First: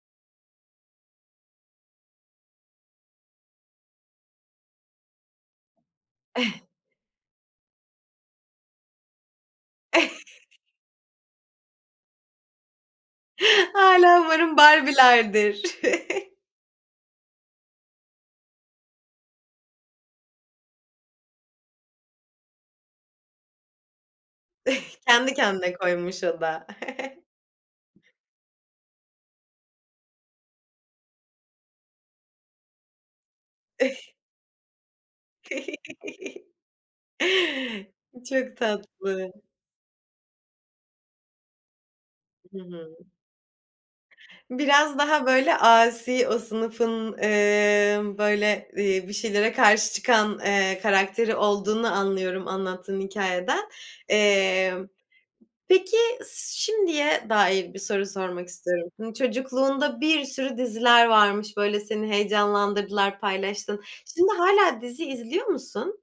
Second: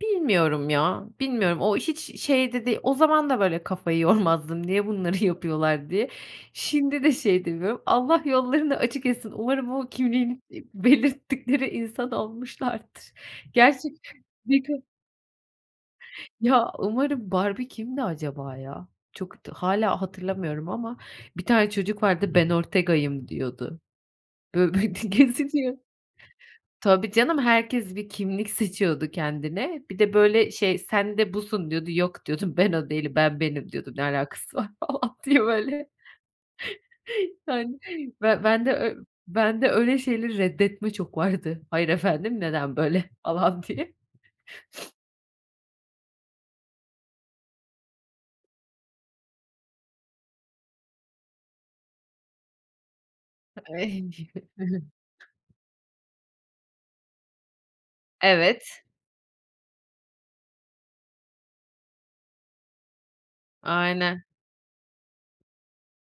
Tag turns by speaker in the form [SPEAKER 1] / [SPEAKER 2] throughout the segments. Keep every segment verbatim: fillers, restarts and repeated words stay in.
[SPEAKER 1] Bilmiyorum ya, bilmiyorum. O hiç şey de değil. O zaman da böyle kafayı yormazdım, "Niye bunları yapıyorlar?" diye. Şimdi de şey edemiyorum, Allah yollarını açık etsin, umarım o kimliğini, iiii belirttikleri insan olmuşlardır. Gerçi
[SPEAKER 2] Hâlâ umarım
[SPEAKER 1] [unintelligible]
[SPEAKER 2] Barbie'lerdir.
[SPEAKER 1] Ya, umarım Barbie kimdi acaba ya? Çok da hâlâ hatırlamıyorum ama bir tane çocuk vardı, "Ben Ortega'yım" diyordu. Bö bö d
[SPEAKER 2] Kendi kendine
[SPEAKER 1] geziniyor.
[SPEAKER 2] koymuş o da.
[SPEAKER 1] Tabii canım, herkes bir kimlik seçiyordu kendine. Bir de, böyle şey, "Sen de busun." diyordu, "Yok," diyordum, "ben o değilim, ben benim" diyordum, "Ne alakası var?" falan diye, böyle. Yani
[SPEAKER 2] I
[SPEAKER 1] ben
[SPEAKER 2] Çok
[SPEAKER 1] bende, eee,
[SPEAKER 2] tatlı.
[SPEAKER 1] bende öyle şeyleri reddetme çok vardı. "Hayır efendim,
[SPEAKER 2] Hı
[SPEAKER 1] neden
[SPEAKER 2] hı.
[SPEAKER 1] böyle?" falan diye.
[SPEAKER 2] Biraz daha, böyle, asi, o sınıfın, emm, böyle, eee, bir şeylere karşı çıkan, eee, karakteri olduğunu anlıyorum anlattığın hikâyeden.
[SPEAKER 1] [unintelligible] Hı
[SPEAKER 2] Eee,
[SPEAKER 1] hı.
[SPEAKER 2] peki, s şimdiye dair bir soru sormak
[SPEAKER 1] Evet.
[SPEAKER 2] istiyorum. Çocukluğunda bir sürü diziler varmış, böyle, seni heyecanlandırdılar, paylaştın.
[SPEAKER 1] Aynen.
[SPEAKER 2] Şimdi hâlâ dizi izliyor musun?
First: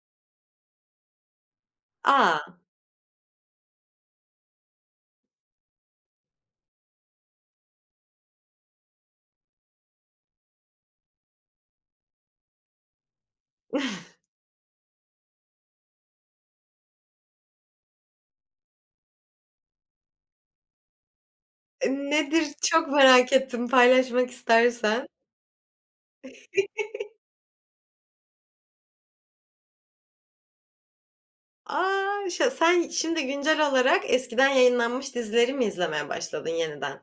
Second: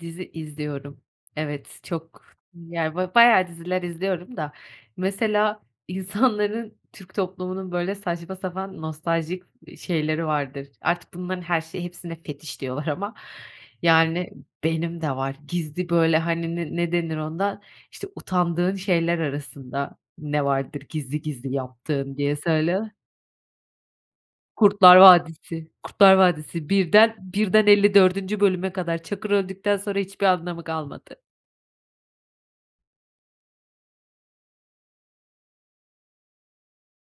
[SPEAKER 1] Dizi izliyorum. Evet, çok,
[SPEAKER 2] A!
[SPEAKER 1] yani, böyle, bayağı diziler izliyorum da, mesela insanların, Türk toplumunun, böyle, saçma sapan, nostaljik, iii şeyleri vardır. Artık bunların her şeyi hepsine fetiş diyorlar ama, yani, benim de var. Gizli, böyle, hani, ne ne denir ona? İşte, utandığın şeyler arasında ne vardır gizli gizli
[SPEAKER 2] Iıı,
[SPEAKER 1] yaptığın, diye
[SPEAKER 2] nedir? Çok
[SPEAKER 1] söyle.
[SPEAKER 2] merak ettim, paylaşmak
[SPEAKER 1] Kurtlar
[SPEAKER 2] istersen.
[SPEAKER 1] Vadisi Kurtlar Vadisi birden birden elli dördüncü bölüme kadar. Çakır öldükten sonra hiçbir anlamı kalmadı.
[SPEAKER 2] A! Ş sen şimdi güncel olarak eskiden yayınlanmış dizileri mi izlemeye başladın yeniden?